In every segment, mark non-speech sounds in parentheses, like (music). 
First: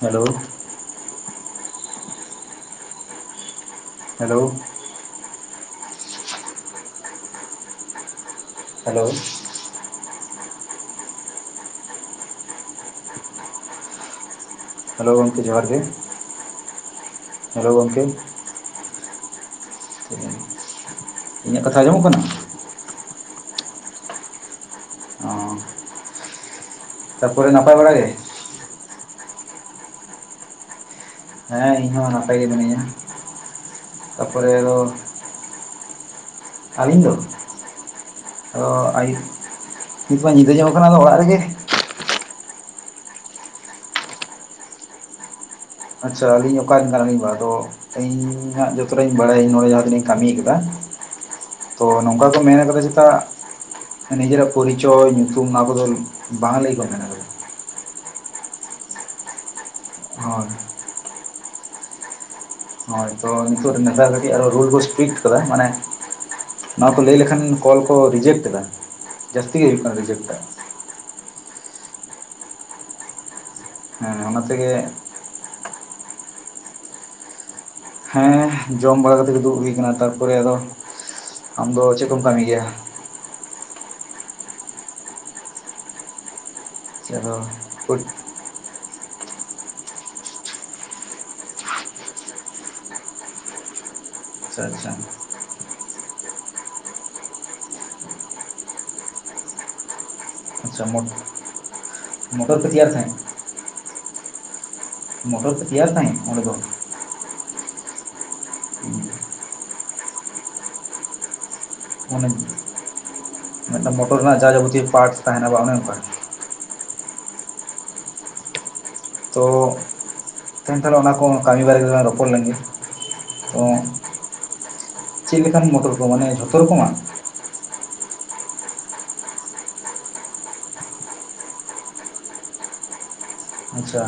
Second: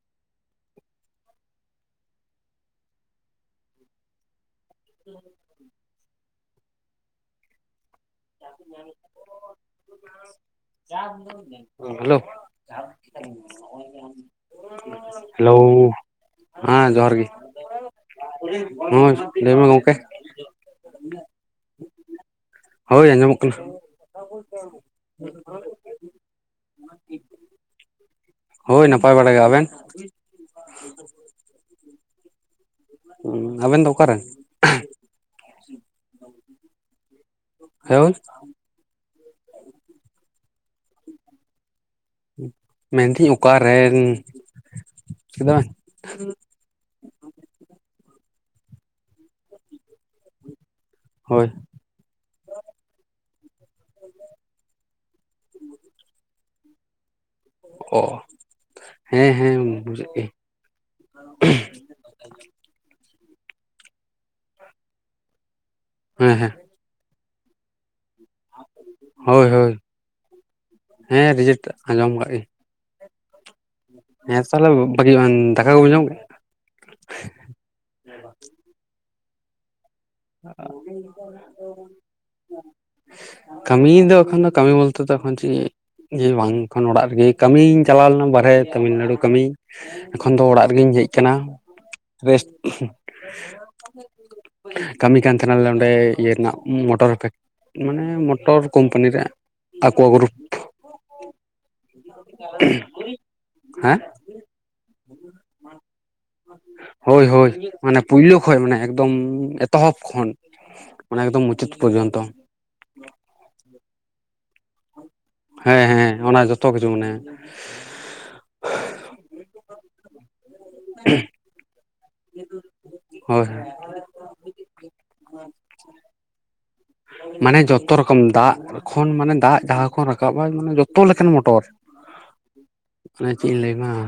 Hello hello ᱦᱮᱸ (inaudible) hello (unintelligible) ᱮ hello ᱜᱚᱢᱠᱮ hello ᱡᱚᱦᱟᱨ ᱜᱮ ᱦᱮᱸ ᱡᱚᱦᱟᱨ ᱜᱮ ᱦᱮᱞᱳ ᱜᱚᱢᱠᱮ ᱦᱳ ᱞᱟᱹᱭ ᱢᱮ ᱜᱚᱝᱠᱮ ᱤᱧᱟᱹᱜ ᱠᱟᱛᱷᱟ ᱟᱸᱡᱚᱢᱚᱜ ᱠᱟᱱᱟ᱾ ᱦᱳᱭ ᱟᱸᱡᱚᱢᱚᱜ ᱠᱟᱱᱟ᱾ ᱛᱯᱚᱨᱮ ᱱᱟᱯᱟᱭ ᱵᱟᱲᱟ ᱜᱮ᱾ ᱦᱳᱭ ᱱᱟᱯᱟᱭ ᱵᱟᱲᱟ ᱜᱮ ᱟᱵᱮᱱᱼ (unintelligible) ᱦᱮᱸ ᱤᱧ ᱦᱚᱸ ᱱᱟᱯᱟᱭ ᱜᱮ ᱢᱤᱱᱟᱹᱧᱟ᱾ ᱦᱩ. ᱟᱵᱮᱱ ᱫᱚ ᱚᱠᱟᱨᱮᱱ ᱛᱟᱯᱚᱨᱮ ᱟᱫᱚ ᱟᱹᱞᱤᱧ ᱫᱚ ᱦᱳᱭ ᱟᱭᱩ ᱠᱤ ᱟᱛᱵᱳ ᱧᱤᱫᱟᱹ ᱡᱚᱝ ᱠᱟᱱᱟ ᱟᱫᱚ ᱚᱲᱟᱜ ᱨᱮᱜᱮᱼᱼ ᱢᱮᱱᱫᱟᱹᱧ ᱚᱠᱟᱨᱮᱱ ᱪᱟ ᱟᱪᱷᱟ ᱟᱞᱤᱧ ᱚᱠᱟ ᱨᱮᱱ ᱠᱟᱱᱟ ᱞᱤᱝ ᱵᱟᱝ ᱟᱫᱚ ᱤᱧ ᱦᱟᱸᱜ ᱡᱚᱛᱚ ᱨᱤᱧ ᱵᱟᱲᱟᱭᱟ ᱱᱚᱰᱮ ᱡᱟᱦᱟᱸ ᱛᱤᱱᱟᱹᱜ ᱤᱧ ᱠᱟᱹᱢᱤᱭ ᱟᱠᱟᱫᱟ᱾ ᱦᱳᱭ ᱛᱚ ᱱᱚᱝᱠᱟ ᱠᱚ ᱢᱮᱱ ᱠᱟᱫᱟ ᱪᱮᱫᱟᱜ ᱱᱤᱡᱮᱨᱟᱜ ᱯᱚᱨᱤᱪᱚᱭ ᱧᱩᱛᱩᱢ ᱱᱚᱣᱟ ᱠᱚᱫᱚᱼᱼ (inaudible) ᱚ ᱦᱮᱸ ᱦᱮᱸ ᱵᱩᱡ ᱜᱮ ᱦᱳᱭ (unintelligible) ᱦᱳᱭ ᱛᱳ ᱱᱤᱛᱚᱜ ᱨᱮᱱ ᱱᱮᱛᱟᱨ ᱠᱟᱹᱴᱤᱡ ᱟᱨᱚ ᱨᱩᱞ ᱠᱚ ᱥᱴᱨᱤᱠ ᱠᱟᱫᱟ ᱢᱟᱱᱮᱼᱼ ᱦᱮᱸ ᱦᱮᱸ ᱱᱚᱣᱟ ᱠᱚ ᱞᱟᱹᱭ ᱞᱮᱠᱷᱟᱱ ᱠᱚᱞ ᱠᱚ ᱨᱤᱡᱮᱠᱴ ᱮᱫᱟ ᱦᱳᱭ ᱡᱟᱹᱥᱛᱤᱜ ᱜᱮ ᱦᱳᱭ ᱦᱩᱭᱩᱜ ᱠᱟᱱᱟ ᱨᱤᱡᱮᱠᱴ ᱮ ᱦᱮᱸ ᱨᱮᱡᱤᱴ ᱟᱸᱡᱚᱢ ᱟᱠᱟᱫ ᱜᱮᱧᱼᱼ ᱚᱱᱟ ᱦᱮᱸ ᱛᱟᱦᱚᱞᱮ ᱛᱮᱜᱮ ᱵᱷᱟᱹᱜᱤᱼᱟ ᱫᱟᱠᱟ ᱠᱚᱢ ᱡᱚᱢᱼᱼ ᱦᱮᱸ ᱡᱚᱢ ᱵᱟᱲᱟ ᱠᱟᱛᱮ ᱜᱮ ᱫᱩᱲᱩ ᱦᱩᱭ ᱟᱠᱟᱱᱟ ᱛᱟᱨᱯᱚᱨᱮ ᱟᱫᱚ ᱟᱢ ᱫᱚ ᱪᱮᱫ ᱠᱚᱢ ᱠᱟᱹᱢᱤ ᱜᱮᱭᱟ᱾ ᱠᱟᱹᱢᱤ ᱫᱚ ᱮᱠᱷᱚᱱ ᱫᱚ ᱠᱟᱹᱢᱤ ᱵᱚᱞᱛᱮ ᱚᱠᱷᱚᱱ ᱪᱮᱫ ᱡᱮ ᱵᱟᱝᱠᱷᱟᱱ ᱚᱲᱟᱜ ᱪᱮᱫ ᱨᱮᱜᱮ ᱟᱫᱚ ᱠᱟᱹᱢᱤᱧ ᱪᱟᱞᱟᱣ ᱞᱮᱱᱟ ᱵᱟᱨᱦᱮ ᱛᱟᱹᱢᱤᱞᱱᱟᱹᱲᱩ ᱠᱟᱹᱢᱤ ᱮᱠᱷᱚᱱ ᱫᱚ ᱚᱲᱟᱜ ᱨᱮᱜᱮᱧ ᱦᱮᱡ ᱟᱠᱟᱱᱟ ᱨᱮᱥᱴ (unintelligible) ᱟᱪᱷᱟ ᱟᱪᱷᱟ ᱠᱟᱹᱢᱤ ᱠᱟᱱ ᱛᱟᱦᱮᱱᱟᱞᱮ ᱚᱸᱰᱮ ᱤᱭᱟᱹ ᱨᱮᱱᱟᱜ ᱢᱚᱴᱚᱨ ᱯᱷᱮᱠ ᱢᱟᱱᱮ ᱢᱚᱴᱚᱨ ᱠᱳᱢᱯᱟᱱᱤ ᱨᱮᱼᱼ ᱟᱠᱚᱣᱟᱜ ᱜᱟᱨᱩᱯ ᱟᱪᱷᱟ ᱢᱳᱚᱴᱚᱨ ᱯᱮ ᱛᱮᱭᱟᱨ ᱛᱟᱦᱮᱸ ᱦᱮᱸ ᱢᱚᱴᱚᱨ ᱯᱮ ᱛᱮᱭᱟᱨ ᱛᱟᱦᱮᱱᱟ ᱚᱸᱰᱮ ᱫᱚᱼᱼ ᱦᱳᱭ ᱦᱳᱭ ᱢᱟᱱᱮ ᱯᱳᱭᱞᱳ ᱠᱷᱚᱱ ᱢᱟᱱᱮ ᱮᱠᱫᱚᱢᱼᱼ ᱮᱛᱚᱦᱚᱯ ᱠᱷᱚᱱ ᱢᱟᱱᱮ ᱮᱠᱫᱚᱢ ᱢᱩᱪᱟᱹᱫ ᱯᱚᱨᱡᱚᱱᱛᱚ ᱢᱟᱱᱮ ᱢᱤᱫᱴᱟ ᱢᱚᱴᱚᱨ ᱨᱮᱱᱟᱜ ᱡᱟ ᱡᱟᱵᱚᱛᱤᱭᱚ ᱯᱟᱴ ᱦᱮᱸ ᱦᱮᱸ ᱚᱱᱟ ᱡᱚᱛᱚ ᱠᱤᱪᱷᱩ ᱢᱮᱱᱟᱭᱟ᱾ ᱛᱚ ᱛᱮᱱ ᱛᱟᱦᱞᱮ ᱚᱱᱟ ᱠᱚᱸ ᱠᱟᱹᱢᱤ ᱵᱟᱨᱮ ᱨᱮ ᱨᱚᱯᱚᱲ ᱞᱮᱱᱜᱮ ᱦᱳᱭ ᱛᱚ, ᱪᱮᱫ ᱞᱮᱠᱟᱱ ᱢᱚᱴᱚᱨ ᱠᱚ ᱢᱟᱱᱮ ᱡᱷᱚᱛᱚ ᱨᱚᱠᱚᱢᱟᱜ᱾ ᱢᱟᱱᱮ ᱡᱚᱛᱚ ᱨᱚᱠᱚᱢ ᱫᱟᱜ ᱠᱷᱚᱱ ᱢᱟᱱᱮ ᱫᱟᱜ ᱡᱟᱦᱟᱸ ᱠᱷᱚᱱ ᱨᱟᱠᱟᱵᱟᱭ ᱢᱟᱱᱮ ᱡᱚᱛᱚ ᱞᱮᱠᱟᱱ ᱢᱚᱴᱚᱨ᱾ (inaudible) ᱚᱱᱟ ᱪᱮᱫ ᱤᱧ ᱞᱟᱹᱭ ᱢᱟ ᱟᱪᱪᱷᱟ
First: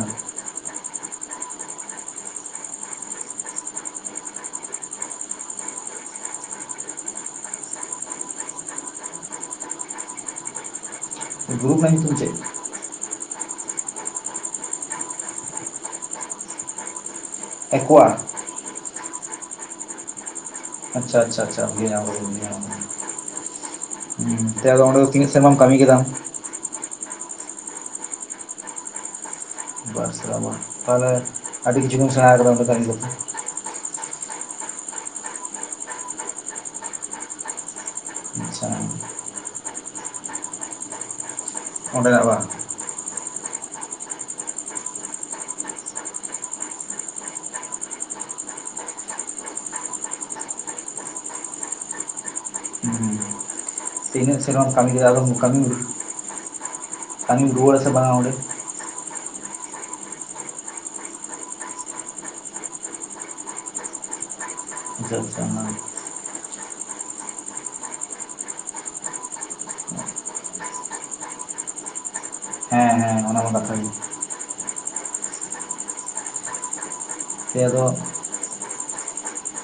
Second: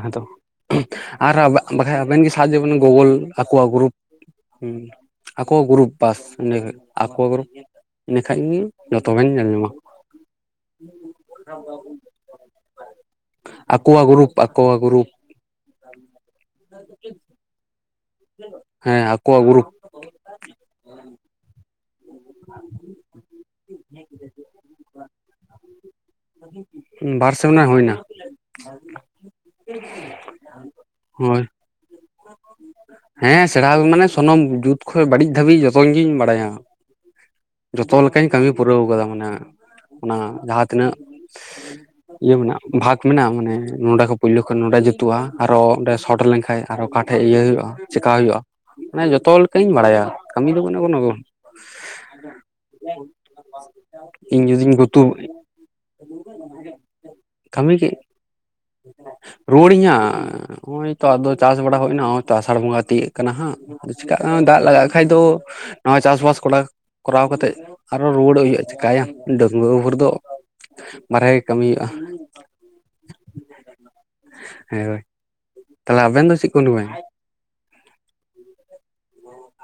ᱟᱨ ᱵᱟᱠᱷᱟᱡ ᱟᱵᱮᱱ ᱜᱮ ᱥᱟᱨᱡ ᱵᱮᱱ ᱜᱩᱜᱚᱞ ᱟᱠᱚᱣᱟᱜ ᱜᱨᱩᱯ ᱦᱮᱸ ᱟᱠᱚ ᱜᱨᱩᱨᱩᱯ ᱵᱟᱥ ᱤᱱᱟᱹ ᱜᱮ ᱟᱠᱚ ᱜᱨᱩᱯ᱾ ᱤᱱᱟᱹ ᱠᱷᱟᱱ ᱜᱮ ᱡᱚᱛᱚ ᱵᱮᱱ ᱧᱮᱞ ᱧᱟᱢᱟ᱾ ᱜᱨᱩᱯ ᱨᱮᱱᱟᱜ ᱧᱩᱛᱩᱢ ᱪᱮᱫ ᱟᱠᱚᱣᱟᱜ ᱜᱨᱩᱯ ᱟᱠᱚᱣᱟᱜ ᱜᱨᱩᱯ (inaudible) ᱛᱟᱠᱚᱣᱟ ᱦᱮᱸ ᱟᱠᱚᱣᱟᱜ ᱜᱩᱨᱩᱯ ᱟᱪᱪᱷᱟ ᱟᱪᱪᱷᱟ ᱟᱪᱷ᱾ ᱦᱩᱸ ᱛᱮ ᱚᱸᱰᱮ ᱫᱚ ᱛᱤᱱᱟᱹᱜ ᱥᱮᱨᱢᱟᱢ ᱠᱟᱹᱢᱤ ᱠᱮᱫᱟ? ᱵᱟᱨ ᱥᱮᱢᱱᱟ ᱦᱩᱭᱱᱟ᱾ (inaudible) ᱵᱟᱨ ᱥᱮᱨᱢᱟ ᱛᱟᱦᱚᱞᱮ ᱦᱳᱭ ᱟᱹᱰᱤ ᱠᱤᱪᱷᱩ ᱜᱮᱢ ᱥᱮᱬᱟᱣ ᱠᱟᱫᱟ ᱚᱸᱰᱮ ᱛᱚ ᱟᱢᱫᱚ᱾ ᱚᱱᱟᱢ ᱡᱩᱛ ᱠᱷᱚᱡ ᱵᱟᱹᱲᱤᱡ ᱫᱷᱟᱹᱵᱤᱡ ᱡᱚᱛᱚ ᱜᱤᱧ ᱵᱟᱲᱟᱭᱟ᱾ ᱡᱚᱛᱚ ᱞᱮᱠᱟᱧ ᱠᱟᱹᱢᱤ ᱟᱪᱪᱷᱟ ᱯᱩᱨᱟᱹᱣ ᱠᱟᱫᱟ ᱢᱟᱱᱮ ᱚᱱᱟ ᱡᱟᱦᱟᱸ ᱛᱤᱱᱟᱹᱜ ᱚᱸᱰᱮᱱᱟᱜ ᱤᱭᱟᱹ ᱵᱟᱝ? ᱢᱮᱱᱟᱜ ᱵᱷᱟᱜᱽ ᱢᱮᱱᱟᱜᱼᱟ ᱢᱟᱱᱮ ᱱᱚᱰᱮ ᱠᱷᱚᱡ ᱯᱩᱭᱞᱩ ᱠᱷᱚᱱ ᱱᱚᱰᱮ ᱡᱩᱛᱩᱜᱼᱟ ᱟᱨᱚ ᱚᱸᱰᱮ ᱥᱚᱴ ᱞᱮᱱᱠᱷᱟᱡ ᱟᱨᱚ ᱚᱠᱟ ᱴᱷᱮᱡ ᱤᱭᱟᱹ ᱦᱩᱭᱩᱜᱼᱟ᱾ ᱪᱮᱠᱟ ᱦᱩᱭᱩᱜᱼᱟ ᱢᱟᱱᱮ ᱡᱚᱛᱚ ᱞᱮᱠᱟᱧ ᱵᱟᱲᱟᱭᱟ ᱠᱟᱹᱢᱤ ᱫᱚ ᱢᱟᱱᱮ ᱵᱟᱹᱱᱩᱜ ᱟᱫᱚ᱾ (unintelligible) ᱛᱱᱟᱹᱜ ᱥᱮᱨᱢᱟᱢ ᱡᱩᱫᱤᱧ ᱠᱟᱹᱢᱤ ᱜᱩᱛᱩ ᱠᱮᱫᱟ ᱟᱫᱚ ᱠᱟᱹᱢᱤ ᱠᱟᱹᱢᱤᱢ ᱠᱟᱹᱢᱤ ᱨᱩᱣᱟᱹᱲᱟ ᱥᱮ ᱜᱮ ᱵᱟᱝ ᱚᱸᱰᱮ᱾ ᱨᱩᱣᱟᱹᱲᱤᱧ ᱦᱟᱸᱜ᱾ ᱱᱚᱜ ᱚᱭ ᱛᱚ ᱟᱫᱚ ᱪᱟᱥ ᱵᱟᱲᱟ ᱦᱩᱭ ᱱᱟ ᱚᱭ ᱛᱚ ᱟᱥᱟᱲ ᱵᱚᱸᱜᱟ ᱛᱤᱭᱟᱹᱜ ᱠᱟᱱᱟ ᱦᱟᱸᱜ᱾ ᱟᱫᱚ ᱪᱤᱠᱟᱜ ᱠᱟᱱᱟ ᱫᱟᱜ ᱞᱟᱜᱟᱜ ᱠᱷᱟᱡ ᱟᱪᱪᱷᱟ ᱫᱚ ᱟᱪᱪᱷᱟ ᱚᱱᱟ ᱱᱚᱣᱟ ᱪᱟᱥᱵᱟᱥ ᱠᱚᱨᱟ ᱠᱚᱨᱟᱣ ᱠᱟᱛᱮᱫ ᱟᱨᱚ ᱨᱩᱣᱟᱹᱲᱚᱜ ᱦᱩᱭᱩᱜᱼᱟ ᱪᱤᱠᱟᱭᱟᱢ ᱰᱟᱺᱜᱞᱟᱹᱣ ᱦᱚᱲ ᱫᱚ᱾ ᱵᱟᱨᱦᱮ ᱠᱟᱹᱢᱤ ᱦᱩᱭᱩᱜᱼᱟ᱾ ᱦᱮᱸ ᱦᱮᱸ ᱚᱱᱟᱢᱟ ᱠᱟᱛᱷᱟ ᱜᱤ᱾ ᱦᱮᱸ ᱦᱳᱭ᱾ ᱛᱟᱦᱚᱞᱮ ᱟᱵᱮᱱ ᱫᱚ ᱪᱤᱫ ᱩᱸᱰ ᱵᱮᱱ? ᱟᱭᱮ ᱫᱚ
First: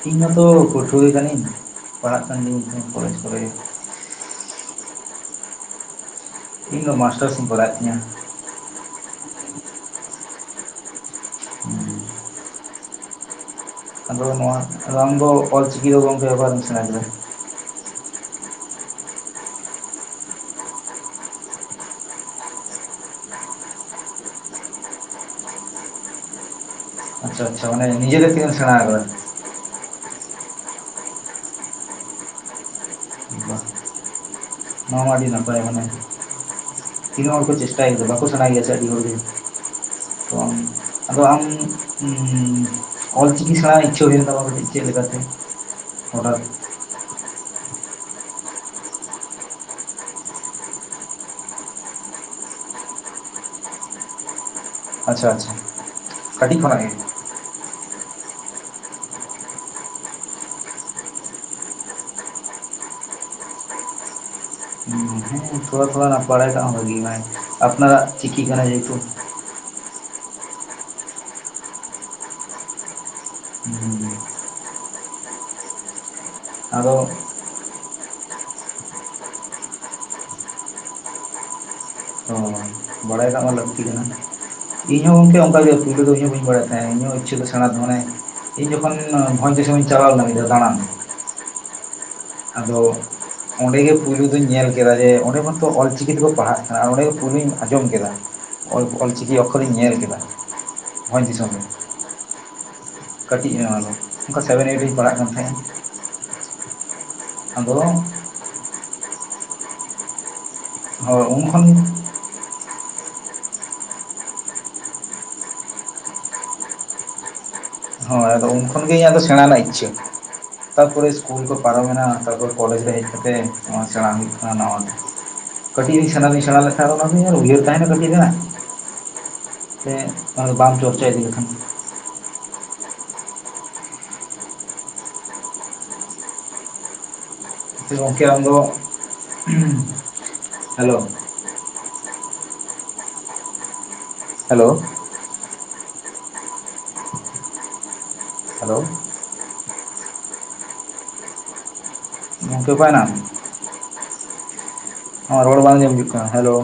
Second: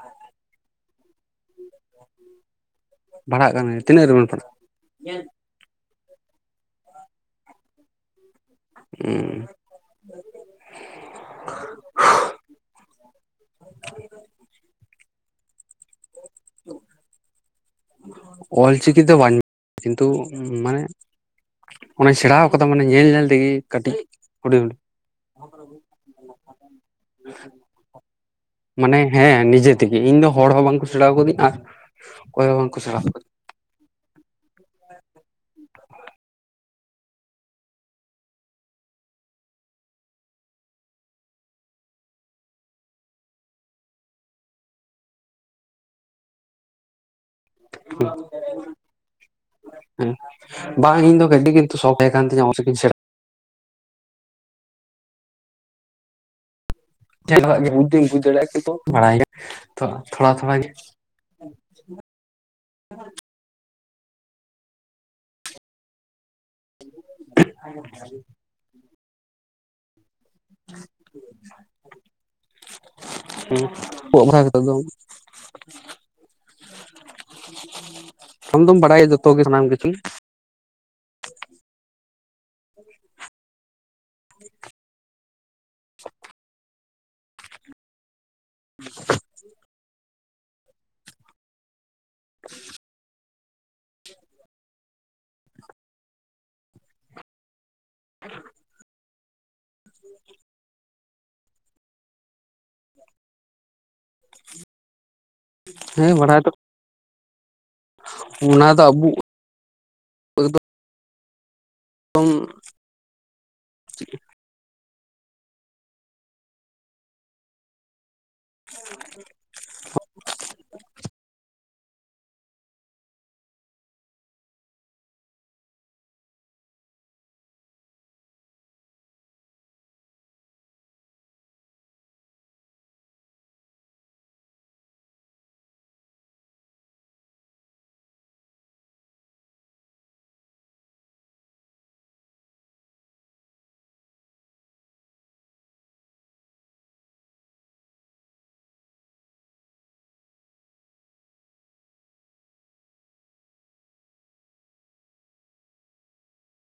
ᱤᱧ ᱢᱟᱛᱚ ᱯᱟᱹᱴᱷᱩᱭᱟᱹ ᱠᱟᱱᱤᱧ ᱯᱟᱲᱦᱟᱜ ᱠᱟᱱ ᱜᱤᱭᱟᱹᱧ ᱛᱟᱸᱦᱮ᱾ ᱯᱟᱲᱦᱟᱜ ᱠᱟᱱᱟᱢ ᱛᱤᱱᱟᱹᱜ ᱨᱮᱵᱮᱱ ᱯᱟᱲᱦᱟᱜ? ᱤᱧ ᱫᱚ ᱢᱟᱥᱴᱟᱨᱥ ᱤᱧ ᱠᱚᱨᱟᱣᱮᱫ ᱛᱤᱧᱟ᱾ ᱩᱸ᱾ ᱟᱫᱚ ᱱᱚᱣᱟ ᱟᱨ ᱟᱢ ᱫᱚ ᱚᱞ ᱪᱤᱠᱤ ᱫᱚ ᱜᱚᱝᱠᱮ ᱚᱠᱟᱨᱮᱢ ᱥᱮᱬᱟ ᱠᱮᱫᱟ? ᱚᱞ ᱪᱤᱠᱤ ᱫᱚ ᱵᱟᱧ ᱠᱤᱱᱛᱩ ᱢᱟᱱᱮ ᱚᱱᱟᱧ ᱥᱮᱬᱟᱣ ᱠᱟᱫᱟ ᱢᱟᱱᱮ ᱧᱮᱞ ᱧᱮᱞ ᱛᱮᱜᱮ ᱠᱟᱹᱴᱤᱡ ᱦᱩᱰᱤᱝ᱾ ᱟᱪᱪᱷᱟ ᱟᱪᱪᱷᱟ ᱢᱟᱱᱮ ᱱᱤᱡᱮ ᱛᱮ ᱛᱤᱱᱟᱹᱜ ᱥᱮᱬᱟ ᱢᱟᱱᱮ ᱟᱠᱟᱫᱟ? ᱦᱮᱸ ᱱᱤᱡᱮ ᱛᱤᱜᱤ ᱤᱧ ᱫᱚ ᱦᱚᱲ ᱦᱚᱸ ᱵᱟᱝᱠᱚ ᱥᱮᱬᱟᱣ ᱠᱟᱹᱫᱤᱧ ᱟᱨ ᱚᱠᱚᱭ ᱦᱚᱸ ᱵᱟᱝᱠᱚ ᱥᱮᱬᱟᱣ ᱠᱟᱹᱫᱤᱧ᱾ ᱵᱟᱦ ᱱᱚᱣᱟ ᱢᱟ ᱟᱹᱰᱤ ᱱᱟᱯᱟᱭ ᱢᱟᱱᱮ ᱛᱤᱱᱟᱹᱜ ᱦᱚᱲ ᱠᱚ ᱪᱮᱥᱴᱟᱭ ᱜᱮᱛᱚ ᱵᱟᱠᱚ ᱥᱟᱬᱟᱭ ᱜᱮᱭᱟ ᱥᱮ ᱟᱹᱰᱤ ᱦᱚᱲᱜᱮ᱾ ᱛᱚ ᱟᱢ, ᱟᱫᱚ ᱟᱢ ᱚᱞ ᱪᱤᱠᱤ ᱥᱮᱬᱟᱣ ᱤᱪᱪᱷᱟᱹ ᱦᱩᱭᱮᱱ ᱛᱟᱢᱟ ᱠᱟᱹᱴᱤᱡ᱾ ᱪᱮᱫ ᱞᱮᱠᱟᱛᱮ ᱚᱱᱟᱜᱤ᱾ (unintelligible) ᱦᱮᱸ ᱵᱟᱝ ᱤᱧ ᱫᱚ ᱜᱟᱹᱰᱤ ᱠᱤᱱᱛᱩ ᱥᱚᱠ ᱛᱟᱦᱮᱸ ᱠᱟᱱ ᱛᱤᱧᱟᱹ᱾ ᱚᱠ ᱪᱤᱠᱤ ᱥᱮᱫ᱾ ᱟᱪᱪᱷᱟ - ᱟᱪᱪᱷᱟ, ᱠᱟᱹᱴᱤᱡ ᱠᱷᱚᱱᱟ-ᱜ ᱜᱮ? (unintelligible) ᱵᱩᱡ ᱫᱚᱧ ᱵᱩᱡᱷ ᱫᱟᱨᱮᱭᱟᱜᱼᱟ᱾ ᱠᱤᱱᱛᱩ ᱵᱟᱲᱟᱭ ᱜᱮᱭᱟ ᱛᱷᱚ ᱛᱷᱽᱚᱲᱟ ᱛᱷᱽᱚᱲᱟ ᱜᱮ᱾ ᱦᱮᱸ ᱛᱷᱽᱚᱲᱟ, ᱛᱷᱽᱚᱲᱟ ᱚᱱᱟ ᱵᱟᱲᱟᱭ ᱠᱟᱜ ᱦᱚᱸ ᱵᱷᱟᱹᱜᱤ ᱱᱟᱭ ᱟᱯᱱᱟᱨᱟ-ᱜ ᱪᱤᱠᱤ ᱠᱟᱱᱟ᱾ ᱡᱮᱦᱮᱛᱩ᱾ (inaudible) ᱦᱩᱸ ᱠᱚᱜ ᱵᱟᱲᱟ ᱠᱟᱛᱮ ᱫᱚᱝ ᱟᱫᱚ ᱟᱢ ᱫᱚᱢ ᱵᱟᱲᱟᱭᱟ᱾ ᱡᱚᱛᱚ ᱜᱮ ᱥᱟᱱᱟᱢ ᱠᱤᱪᱷᱩᱭ᱾ ᱵᱟᱲᱟᱭ ᱠᱟᱜ ᱢᱟ ᱞᱟᱹᱠᱛᱤ ᱠᱟᱱᱟ᱾ ᱤᱧ ᱦᱚᱸ ᱜᱚᱝᱠᱮ ᱚᱱᱠᱟᱜᱮ ᱯᱩᱭᱞᱳ ᱫᱚ, ᱤᱧ ᱦᱚᱸ ᱵᱟᱹᱧ ᱵᱟᱲᱟᱭᱮᱫ ᱛᱟᱦᱮᱸᱱᱟ᱾ ᱤᱧᱟᱹᱜ ᱤᱪᱪᱷᱟᱹ ᱫᱚ ᱥᱮᱬᱟᱸ ᱫᱷᱚᱬᱮᱸ᱾ ᱤᱧ ᱡᱚᱠᱷᱚᱱ ᱵᱷᱚᱸᱡᱽ ᱫᱤᱥᱚᱢᱤᱧ ᱪᱟᱞᱟᱣ ᱞᱮᱱᱟ᱾ ᱤᱧ ᱫᱚ ᱫᱟᱬᱟᱱ ᱟᱫᱚ ᱚᱸᱰᱮᱜᱮ ᱯᱩᱭᱞᱩ ᱫᱚᱧ ᱧᱮᱞ ᱠᱮᱫᱟ᱾ ᱡᱮ ᱚᱸᱰᱮ ᱢᱟᱛᱚ ᱚᱞ ᱪᱤᱠᱤ ᱛᱮᱠᱚ ᱯᱟᱲᱦᱟ-ᱜ ᱠᱟᱱᱟ᱾ ᱟᱨ ᱚᱸᱰᱮ ᱜᱮ ᱯᱩᱭᱞᱩᱧ ᱟᱸᱡᱚᱢ ᱠᱮᱫᱟ᱾ ᱚᱞ ᱚᱞ ᱪᱤᱠᱤ ᱚᱠᱠᱷᱚᱨ ᱤᱧ ᱧᱮᱞ ᱠᱮᱫᱟ᱾ ᱵᱷᱚᱸᱡᱽ ᱫᱤᱥᱚᱢ ᱨᱮ᱾ ᱠᱟᱹᱴᱤᱡ ᱱᱚᱣᱟ ᱫᱚ᱾ ᱚᱱᱠᱟ ᱥᱮᱵᱷᱮᱱ ᱮᱭᱤᱴ ᱨᱮᱧ ᱯᱟᱲᱦᱟ-ᱜ ᱠᱟᱱ ᱛᱟᱦᱮᱸ ᱟ᱾ ᱦᱮᱸ ᱵᱟᱲᱟᱭ ᱫᱚ ᱟᱫᱚ ᱚᱱᱟ ᱫᱚ ᱟᱵᱚ ᱟᱵᱚᱱ ᱠᱷᱚᱱ ᱛᱚᱝ ᱦᱳᱭ ᱩᱱ ᱠᱷᱚᱱ ᱜᱮ, ᱤᱧᱟᱹᱜ ᱥᱮᱬᱟᱸ ᱨᱮᱱᱟ-ᱜ ᱤᱪᱪᱷᱟᱹ ᱛᱟᱨᱯᱚᱨᱮ ᱤᱥᱠᱩᱞ ᱠᱚ᱾ ᱯᱟᱨᱚᱢᱮᱱᱟ᱾ ᱛᱟᱨᱯᱚᱨ ᱠᱚᱞᱮᱡᱽ ᱨᱮ ᱦᱮᱡ ᱠᱟᱛᱮ ᱥᱮᱬᱟᱸ ᱦᱩᱭᱩ-ᱜ ᱠᱟᱱᱟ᱾ ᱱᱚ ᱚᱰᱮ ᱠᱟᱹᱴᱤᱡᱧ ᱨᱤᱧ ᱥᱮᱬᱟᱸ ᱨᱤᱧ ᱥᱮᱬᱟᱸ ᱞᱮᱠᱷᱟᱱ ᱚᱱᱟᱫᱚ ᱤᱧᱟᱝ ᱩᱭᱦᱟᱹᱨ ᱛᱟᱦᱮᱱᱟ ᱞᱟᱠᱛᱤ ᱟᱠᱟᱱᱟ᱾ ᱛᱮ ᱟᱨ ᱵᱟᱢ ᱪᱚᱨᱪᱟ ᱤᱫᱤ ᱞᱮᱠᱷᱟᱱ᱾ ᱜᱚᱝᱠᱮ ᱟᱢ ᱫᱚ, ᱦᱮᱞᱳ ᱦᱮᱞᱳ ᱦᱮᱞᱳ ᱜᱚᱝᱠᱮ ᱚᱠᱟᱭ ᱱᱟᱢ? ᱦᱚᱸ ᱨᱳᱲ ᱵᱟᱝ ᱟᱡᱚᱢ ᱦᱮᱡᱚᱠ ᱠᱟᱱᱟ᱾ ᱦᱮᱞᱳ